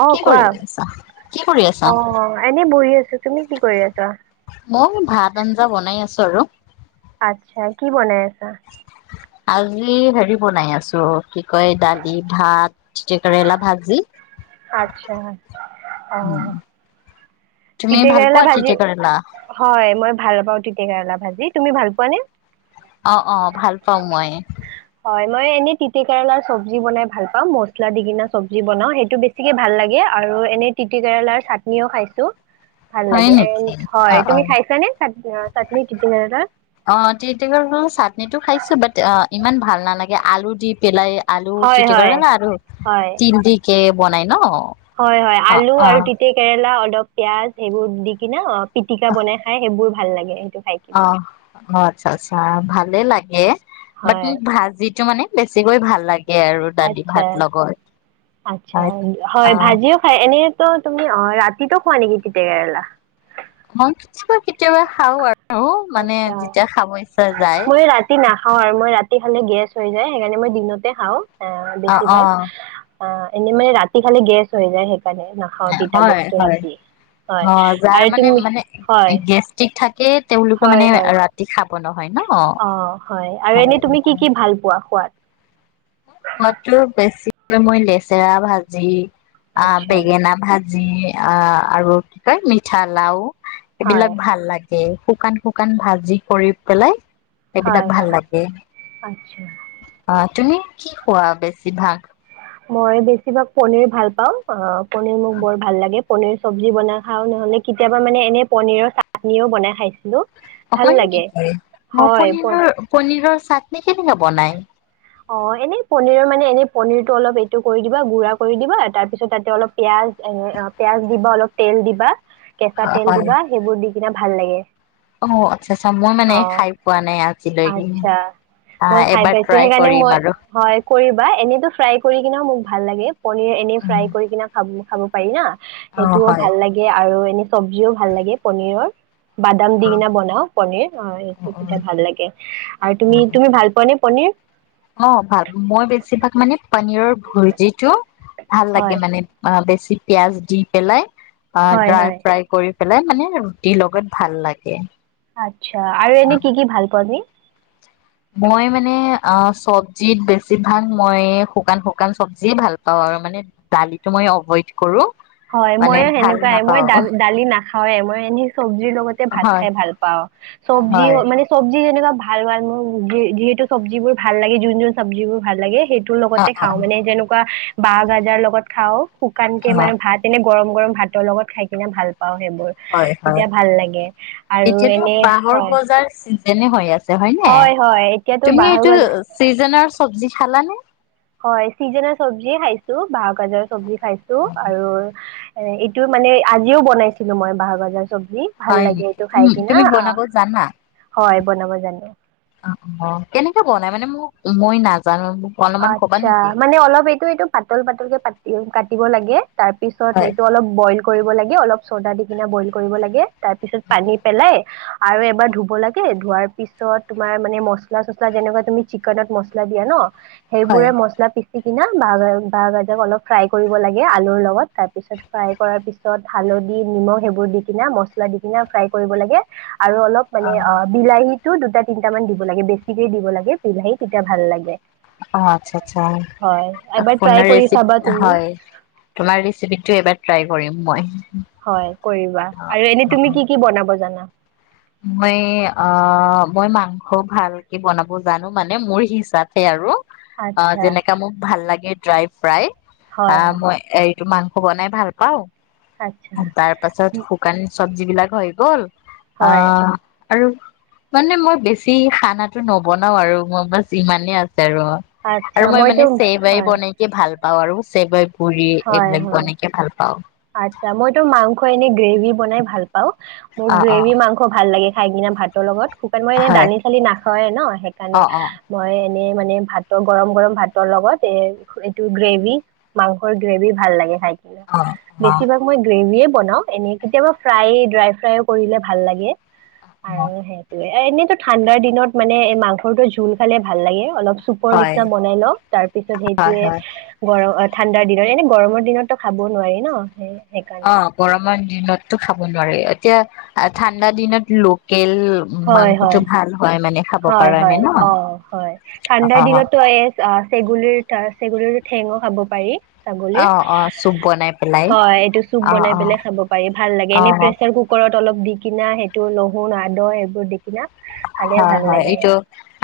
অ কি কোৱা কৰি আছা? কি কৰি আছা? অঁ এনেই বহি আছো তুমি কি কৰি আছা মই ভাত আঞ্জা বনাই আছো আৰু আচ্ছা কি বনাই আছ আ আজি হেৰি বনাই আছো কি কয় দালি ভাত তিতা কেৰেলা ভাজি আচ্ছা অঁ উম, তুমি তিতা ভাল কেৰেলা পোৱা ভাজি তিতাকেৰেলা? হয় মই ভাল পাওঁ তিতে কেৰেলা ভাজি তুমি ভাল পোৱা নে? অঁ অঁ ভাল পাঁও মই হয় মই এনে তিতে কেৰেলাৰ চব্জি বনাই ভাল পাও, মচলা দি কিনা চবজি বনাও সেইটো বেছিকে ভাল লাগে আৰু এনে তিতা কেৰেলাৰ চাটনিও খাইছো। ভাল হয় লাগে এণ্ড নেকি হয় অঁ তুমি অঁ খাইছানে চাট- চাটনি তিতা কেৰেলাৰ অঁ তেতি কেৰেলাৰ চাটনিটো খাইছো বাট অঁ ইমান ভাল নালাগে আলু দি পেলাই আলু দি হয় পেলাই, হয় কেৰেলাৰ আৰু হয় তিনি দি কে বনাই ন হয় হয় অ', আলু আৰু অ', তিতে কেৰেলা অলপ পিয়াজ সেইবোৰ দি কিনে অঁ পিটিকা বনাই খাই সেইবোৰ ভাল লাগে। খাই কিনা অঁ অঁ আচ্ছা আচ্ছা ভালে লাগে বাট হয় মোক ভাজিটো মানে বেছিকৈ ভাল লাগে। আৰু দালি আচ্ছা ভাত লগত। আচ্ছা অ', হয় ভাজিও খাই এনে তো তুমি অঁ ৰাতিতো খোৱা নেকি তিতেকেৰেলা অঁ কি কেতিয়াবা খাও আৰু মানে আচছা যেতিয়া খাব ইচ্ছা যায়। মই ৰাতি নাখাওঁ আৰু মই ৰাতি ৰাতি খালে গেছ হৈ যায় সেইকাৰণে মই দিনতে খাওঁ আহ অ', বেছিভাগ অ', অ এনেই মানে ৰাতি খালে গেছ হৈ যায় সেই নাখাও তিতা হয় বস্তু হয় ৰাতি হয় অ', যাৰ আৰু তুমি হয় কে তেওঁলোকে হয় মানে হয় ৰাতি খাব পন অ হয় আৰু এনেই তুমি কি কি ভাল পোৱা খোৱাত খোৱাতটো বেছিকে মই লেচেৰা ভাজি অ আচ্ছা বেঙেনা ভাজি যি অ আৰু কি কয় মিঠা লাও হয়, এইবিলাক ভাল লাগে এ শুকান শুকান ভাজি কৰি পেলাই সেইবিলাক হয়, ভাল হয়, লাগে আচ্ছা। অ তুমি কি খোৱা বেছি ভাগ মই বেছিভাগ পনীৰ ভাল পাও অ পনীৰ মোক বৰ ভাল লাগে পনীৰ চব্জি বনাই খাও নহ'লে কেতিয়াবা মানে এনে পনীৰৰ চাটনিও বনাই খাইছিলো হয় নেকি মই প- পনীৰৰ পনীৰৰ চাত অ এনেই পনীৰৰ মানে এনে পনীৰটো অলপ এইটো কৰি দিবা গুড়া কৰি দিবা তাৰপিছত তাতে অলপ পিয়াঁজ এ পিয়াঁজ দিবা অলপ তেল দিবা কেঁচা তেল হয় দিবা সেইবোৰ দি যা ভাল লাগে অ আচ্ছা আচ্ছা মই মানে অ', খাই পোৱা নাই আজিলৈকে আচ্ছা। আহ মই খাই এবাৰ পাইছো ট্ৰাই সেইকাৰণে কৰিম মই আৰু হয় কৰিবা এনেইতো ফ্ৰাই কৰি কিনে মোক ভাল লাগে পনীৰ এনেই উম, ফ্ৰাই কৰি কিনে খাব খাব পাৰি না অ সেইটোও হয় ভাল লাগে আৰু এনে চবজিও ভাল লাগে পনীৰৰ বাদাম অ দি কিনে অ বনাও পনীৰ অ এইটো অ তেতিয়া ভাল লাগে আৰু অ তুমি অ তুমি ভাল পনীৰ অ ভাল মই বেছিভাগ মানে পনীৰৰ ভূৰ্জিটো। ভাল লাগে হয় মানে অ বেছি পিয়াঁজ দি পেলাই। অঁ হয় হয় ড্ৰাই ফ্ৰাই কৰি পেলাই মানে ৰুটিৰ লগত ভাল লাগে। আচ্ছা, আৰু এনে কি কি ভাল পায় আপুনি? মই মানে অ চব্জিত বেছিভাগ মই শুকান শুকান চব্জি ভাল পাওঁ আৰু মানে দালিটো মই এভইড কৰো। হয় মানে ময়োঁ ভাল সেনেকুৱাই মই নাপাও দালি না নাখাওঁয়ে মই ইনেই চব্জিৰ লগতে ভাত হয় খাই ভাল পাওঁ, চব্জি হয় মানে চবজি যেনেকুৱা ভাল ভাল মোৰ যিহেতু চব্জিবোৰ ভাল লাগে যোন যোন চব্জিবোৰ ভাল লাগে সেইটোৰ অ লগতে অ খাওঁ মানে যেনেকুৱা বাঁহ গাজাৰ লগত খাওঁ শুকানকে অ মানে গৰম গৰম ভাতৰ লগত খাই কিনে ভাল পাওঁ সেইবোৰ, হয় হয় তেতিয়া ভাল লাগে আৰু এনে হয় ছিজনে হৈ আছে। হয় নাই!? হয় এতিয়াতো তুমি বাঁহৰ এইটো গাজ চিজনৰ চব্জি খালা নে? হয় ছিজনৰ চব্জি খাইছো বাহৰ গাজৰ চব্জি খাইছো আৰু এ এইটো মানে আজিও বনাইছিলো মই বাহৰ গাজৰ চব্জি ভাল হয় লাগে নেকি এইটো খাই তুমি কিনা আহ বনাব জানা? হয় বনাব জানো কেনেকে বনাই মানে মোক মই নাজানো অলপমান ক'বা আত্ছা নেকি? মানে অলপ এইটো এইটো পাতল পাতলকে কাটি দিব লাগে তাৰপিছত হয়। এইটো অলপ বইল কৰিব লাগে, অলপ চ'ডা দি কিনে বইল কৰিব লাগে। তাৰ পিছত পানী পেলাই আৰু এবাৰ ধুব লাগে, ধোৱাৰ পিছত তোমাৰ মানে মছলা চচলা যেনেকুৱা তুমি চিকনত মছলা দিয়া ন হয় সেইবোৰে মছলা পিছ দি কিনে বাহ বাহ গাজ অলপ ফ্ৰাই কৰিব লাগে, আলুৰ লগত, তাৰ পিছত ফ্ৰাই কৰাৰ পিছত হালধি নিমখ সেইবোৰ দি কিনা মছলা দি কিনে ফ্ৰাই কৰিব লাগে। আৰু অলপ মানে অ বিলাহীত দুটা তিনটা মান দিব লাগে বেছিকে দিব লাগে বিলাহী তেতিয়া ভাল লাগে। অঁ আচ্ছা আচ্ছা, হয়, এবাৰ ফো ট্ৰাই কৰি ৰেচিপ চাবা তুমি। হয় তোমাৰ ৰেচিপিটো এবাৰ ট্ৰাই কৰিম। মই হয় কৰিবা আৰু এনে অ অ তুমি কি কি বনাব জানা! মই অঁ মই মাংস ভালকে বনাব জানো মানে মোৰ হিচাপে আৰু অঁ আচ্ছা, যেনেকা মোক ভাল লাগে, ড্ৰাই ফ্ৰাই, হয়, অঁ হয়, মই এই এই মাংস বনাই ভাল পাওঁ। আচ্ছা, তাৰ পাছত শুকান চ যি বিলাক হৈ গ'ল। হয়, অঁ আৰু মানে মই বেছি খানাটো নবনাওঁ আৰু মই মছ ইমানে আছো আচ্ছা, আৰু মই মইতো মানে চে বাই হয়, বনাই কি ভাল পা আৰু চেইব পুৰি হয়, এইবিলাক হয়, বনাইকে ভাল পাওঁ। আচ্ছা মইতো মাংস এনে গ্ৰেভি বনাই ভাল পাওঁ। মোক অ অ গ্ৰেভি মাংস ভাল লাগে। ঠাই কিনা ভাতৰ লগত শুকান মই এনে হয় দানি চালি নাখায় ন সেইকাৰণে অ অ মই মে মানে ভাতৰ গৰম গৰম ভাতৰ লগত এ এইটো গ্ৰেভি মাংসৰ গ্ৰেভি ভাল লাগে খাই অ [unintelligible] অ অ', বেছিভাগ মই গ্ৰেভিয়ে বনাওঁ। বনাওঁ এনে কেতিয়াবা ফ্ৰাই ড্ৰাই ফ্ৰাইও কৰিলে ভাল লাগে। আৰু সেইটোয়ে এ এনেইতো ঠাণ্ডাৰ দিনত মানে এ মাংসটো জোল খালে ভাল লাগে অলপ, চুপৰ হয় নিচিনা বনাই লওঁ তাৰ পিছত হয় সেইটোয়ে হয় গৰম ঠাণ্ডাৰ দিনত এনে গৰমৰ দিনতো খাবও নোৱাৰি ন। স [unintelligible] অঁ গৰমৰ দিনতো খাব নোৱাৰি, এতিয়া ঠাণ্ডা দিনত লোক তেল হয় হয় মাংসটো ভাল হয় মানে খাব, হয় কাৰণে হয় ন অঁ হয় ঠাণ্ডাৰ দিনতো এই চেগুলীৰ চগ প ঠেঙো খাব পাৰি, ছাগলীৰ অ অ অ চুপ বনাই পেলাই হয় এইটো চুপ অ বনাই অ পেলাই খাব পাৰি ভাল লাগে এনে অ প্ৰেচাৰ কুকাৰত তলপ দি কিনা সেইটো লহুন আদহ সেইবোৰ দি কিনা খালে হয় ভাল -হয় লাগে এইটো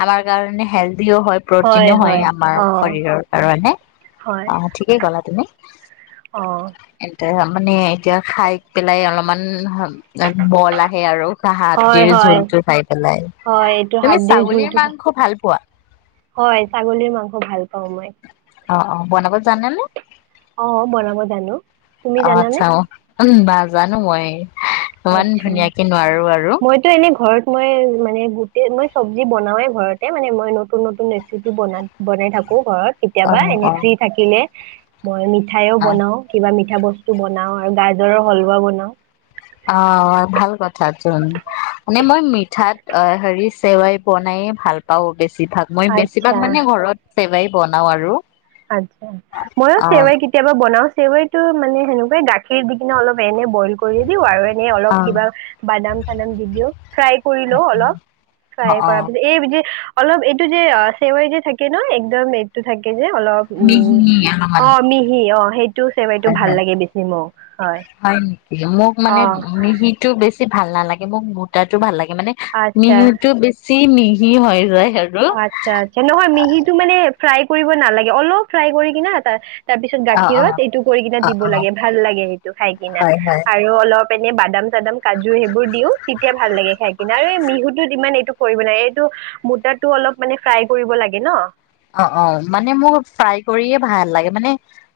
আমাৰ কাৰণে হেলডিও হয় প্ৰটিনো হয় আমাৰ শৰীৰৰ কাৰণে । অহ, ঠিকেই ক'লা তুমি। অহ, মানে এতিয়া খাই পেলাই অলমান গাত বল আহে আৰু হয় হাদ্দিৰ হয় জোলটো খাই পেলাই। হয় এইটো তুমি হাদ্দিৰ ছাগলীৰ জুলটো খাই। মাংস ভাল পোৱা। হয় ছাগলীৰ মাংস ভাল। [inaudible] অহ - অহ অহ, বনাব জানো। তুমি অহ, জানানে আচ্ছা অহ উম বা জানো মই। এ ইমান আচ্ছা ধুনীয়াকে নোৱাৰো। আৰু মইতো এনে ঘৰত মই মানে গোটেই মই চব্জি বনাওেই ঘৰতে মানে মই নতুন- নতুন ৰেচিপি বনা বনাই থাকো ঘৰত । অ কেতিয়াবা এনে অ ফ্ৰী থাকিলে। মই মি মিঠাইও অ বনাওঁ কিবা মিঠ মিঠা বস্তু বনাও আৰু গাজৰৰ হলৱা বনাও। অহ, ভাল কথাচোন মানে মই মিঠাত অহ হেৰি চেৱাই বনাইয়ে ভাল পাও বেছি। বেছিভাগ মই বেছিভাগ আচ্ছা মানে ঘৰত। চেৱাই বনাও আৰু। আতছা ময়ো অ ছেৱাই কেতিয়াবা বনাওঁ। ছেৱাইটো মানে সেনেকুৱাই গাখীৰ দি কিনে অলপ এনে বইল কৰি দিও আৰু অলপ অ কিবা বাদাম চাদাম দি দিও ফ্ৰাই কৰি লওঁ অলপ অ ফ্ৰাই অ কৰা [unintelligible] অলপ এইটো যে অহ ছেৱাই যে থাকে ন একদম এইটো থাকে। অলপ উম মিহি অলপমান অহ মিহি অহ। হয়- হয়- হয় নেকি মোক অ মানে মিহিটো বেছি ভাল নালাগে। মোক মোটাটো ভাল লাগে। মানে আচ্ছা মিহিটো বেছি চেম মিহি হৈ ৰয় আচ্ছা-আচ্ছা, নহয় মিহিটো মানে ফ্ৰাই কৰিব নালাগে, অলপ ফ্ৰাই কৰি কিনে তাৰ তাৰপিছত অ অ গাখীৰত এইটো কৰি কিনে অ দিব অ লাগে, ভাল লাগে সেইটো খাই কিনে হয় হয় আৰু অলপ এনে বাদাম-চাদাম, কাজু সেইবোৰ দিওঁ, তেতিয়া ভাল লাগে খাই কিনে আৰু এই মিহুটো ইমান এইটো কৰিব নোৱাৰে, এইটো মোত ত টো অলপ মানে ফ্ৰাই কৰিব লাগে ন অ-অ, মানে মই ফ্ৰাই কৰিয়ে ভাল লাগে, মানে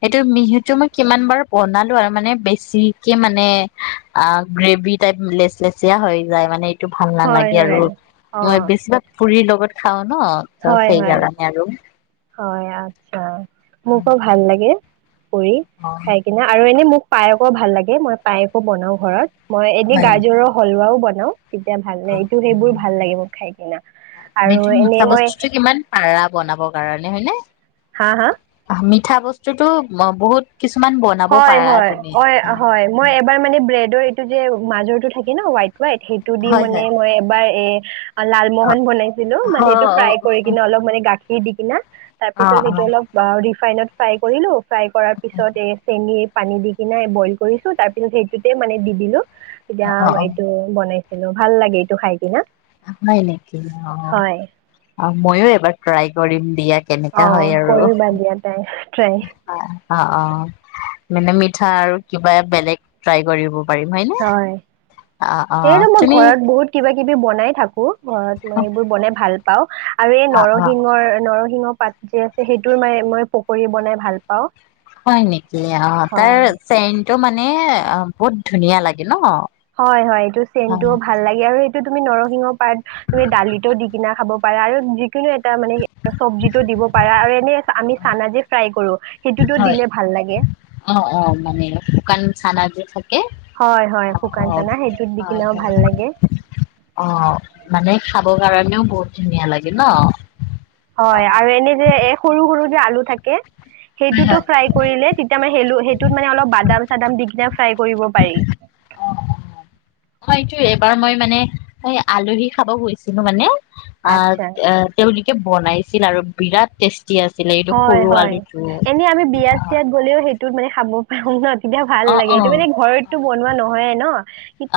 এইটো মিহুটো মই কিমান বাৰ বনালো আৰু মানে বেছিকে মানে, অ, গ্ৰেভি টাইপ লেচ-লেচিয়া হৈ যায়, মানে এইটো ভাল হয় নালাগে হয় আৰু অ মই বেছিভাগ পুৰীৰ লগত খাওঁ। ন, ত হয় হয় সেইকাৰণে হয়, আচ্ছা, অ মোকো ভাল লাগে। কৰি অ খাই কিনে আৰু এনেই মোক পায়হকো ভাল লাগে, মই পায়হকো বনাও ঘৰত মই এনেই হয় গাজৰ হালোৱাও বনাও। হেল্ল' তেতিয়া ভাল অ লাগে, এইটো অ সেইবোৰ ভাল লাগে মোক খাই কিনে আৰু তুমিতো মিঠা এনেই মই বস্তুটো কিমান পাৰা বনাবৰ কাৰণে হয় নে হা-হা মিঠা বস্তুতো মই বহুত কিছুমান বনাব পাৰা তুমি হয়-হয়-হয়-হয়, মই এইবাৰ মানে ব্ৰেড দৰ এইটো যে, মাজৰ টো থাকে ন হোৱাইট হোৱাইট, সেইটো দি হয় হয় মানে মই এবাৰ এ অ, লালমোহন বনাইছিলো, মানে অ অ সেইটো ফ্ৰাই অ কৰি কিনে অলপ মানে গাখীৰ গাখীৰ দি কিনে অ তাৰপিছত, সেইটো অলপ ৰিফাইনত ফ্ৰাই কৰিলো। ফ্ৰাই কৰাৰ পিছত এই পানী দি কিনে বইল কৰিছো, তাৰ পিছত সেইটোতে মানে দি দিলো। অ এতিয়া অ অ এইটো বনাইছো। [unintelligible] ভাল লাগে এইটো খাই কিনে। হয় নেকি, অ, আহ মইয়ো এবাৰ ট্ৰাই কৰিম। [unintelligible] অ হয় আৰু ক, ৰিবা দিয়া ট্ৰাই অঁ অঁ, মানে মিঠা আৰু কিবা বেলেগ ট্ৰাই কৰিব। পাৰিম হয়নে হয়, অ অ এতো মই তুমি ঘৰত বহুত কিবা। কিবি বনাই থাকো। ঘৰত মই এইবোৰ বনাই ভাল। পও। আৰু এই অ অ নৰসিংহৰ নৰসিং। শিঙৰ পাত যে আছে সেইটো ম মই পকী বনাই ভাল পাওঁ। হয়, নেকি অঁ তাৰ হয় চ। এইটো মানে অঁ বহুত ধুনীয়া লাগে। ন হয় হয়, এইটো অ চেইনটোও ভাল লাগে আৰু এইটো। তুমি নৰসিংহ পাত তুমি দালিতটো দি কিনা খাব পাৰা আৰু যিকোনো এটা মানে চব্জিতটো দিব পাৰা আৰু এনে আমি চানা যে ফ্ৰাই কৰো। সেইটোতো হয়, দিলে ভাল লাগে অঁ অঁ মানে শুকান চানা। [unintelligible] হয় হয় অঁ শুকান চানা সেইটোত দি কিনাও অঁ ভাল লাগে অঁ, মানে খাব কাৰণে। এনেও বহু ধুনীয়া লাগে ন। অ হয়, আৰু এনে যে এ। সৰু সৰু যে আলু থাকে। হয় সেইো হয় ফ্ৰাই কৰিলে তেতি ম স মানে অলপ। বাদাম চাদাম দি কিনে ফ্ৰাই কৰিব পাৰি। হয়তো এবাৰ মই মানে আলহী খাব খুজিছিলো মানে। অ আচ্ছা। তেি [unintelligible] বনাইছিল আৰু বিৰাট টেষ্টি। আছিলে এইটো হয় সৰু হয়, আলুটো এনেই আমি বিয়াত চিয়াত গলেও সেই। তত মানে খাব পাৰো ন। তেতিয়া ভাল অ লাগে, অ এইটো মানে ঘৰতো বনোৱা নহয় ন,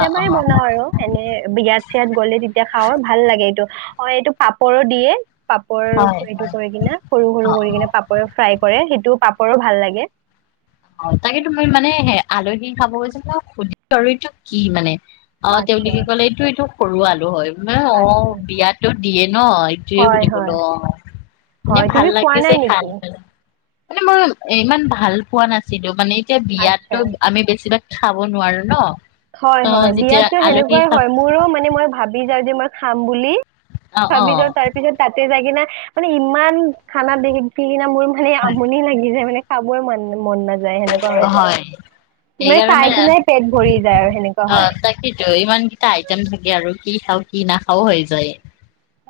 অ অ বনাও আৰু এনে বিয়াত চয়াত গলে তেতিয়া খাওঁ ভাল লাগে এইটো। হয় এইটো পাপৰো দিয়ে। পাপৰ হয় এইটো হয় কৰে কিনা সৰু। অ কৰি অ কিনে পাপৰে ফ্ৰাই কৰে। সেইটো পাপৰো ভাল লাগে। অঁ তাকে ত মই মানেে। আলহী খাব গৈছো সুধটো কি মানে। অঁ থওঁ বুলি আচ্ছা কি কলে এইটো এইটো [unintelligible] সৰু আলু হয়। ন অঁ আচ্ছা বিয়াতত। দিয়ে। ন এইটোৱে ব হয় হয় কলো অঁ এনে হয় ভাল তুমি খোৱা লাগিছে নাই নেকি? খাল পাই। মানে মই ইমান ভাল পোৱা নাছিল। ছিলিটো মানে। এতিয়া বিয়াতো আচ্ছা আমি বেছিভাগ। খাব নোৱাৰো ন। ত হয় হয় যেতিয়া বিয়াতো আলহী সেনেকুৱাই খাব হয় মোৰো মানে মই ভাবি যাওঁ যে মই। খাম বুলি। অ অ চাবি যাওঁ তাৰপিছত তাতে যাই না। মানে ইমান খানা দেখিছি। সদিনা মোৰ মানে আমনি লাগি যায় মানে। খাবই মন মন নাযায়। য সেনেকুৱা হৈ যায়। হয় ইমান চাই কিনোই পেট ভৰি যায় আৰু। সেনেকুৱা হয় অঁতাকেইেতো ইমান কেইটা আইটম থাকে আৰু। কি খাও কি না খাও হৈ যায়।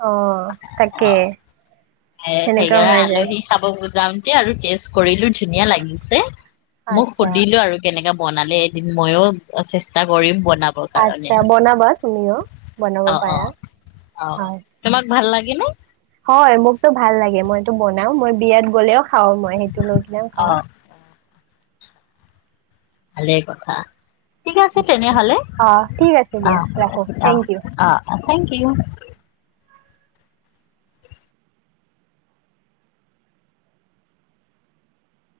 অহ তাকে। এ সেনেকুৱা সেইকাৰণে হৈ যায় আলহী খাব। যাওঁতে আৰু টেষ্ট কৰিলো ধুনীয়া লাগিছে। মোক আচ্ছা সুধিলো আৰু কেনেকা। বনালে এদিন ময়ো চেষ্টা কৰিম। বনাবৰ কাৰণে আচ্ছা বনাবা তুমিও বনাব অ অ পাৰা হয়। কি নো। হয় মোকতো ভাল লাগে মইতো বনাও মই বিয়াত গ'লেও। খাওঁ মই সেইটো লৈ কিনে অ খাওঁ। ভালে কথা। ঠিক আছে আচ্ছা তেনেহ'লে অ ঠিক আছে দিয়া অঁ ৰাখো থেংক ইউ অঁ অঁ থেংক ইউ।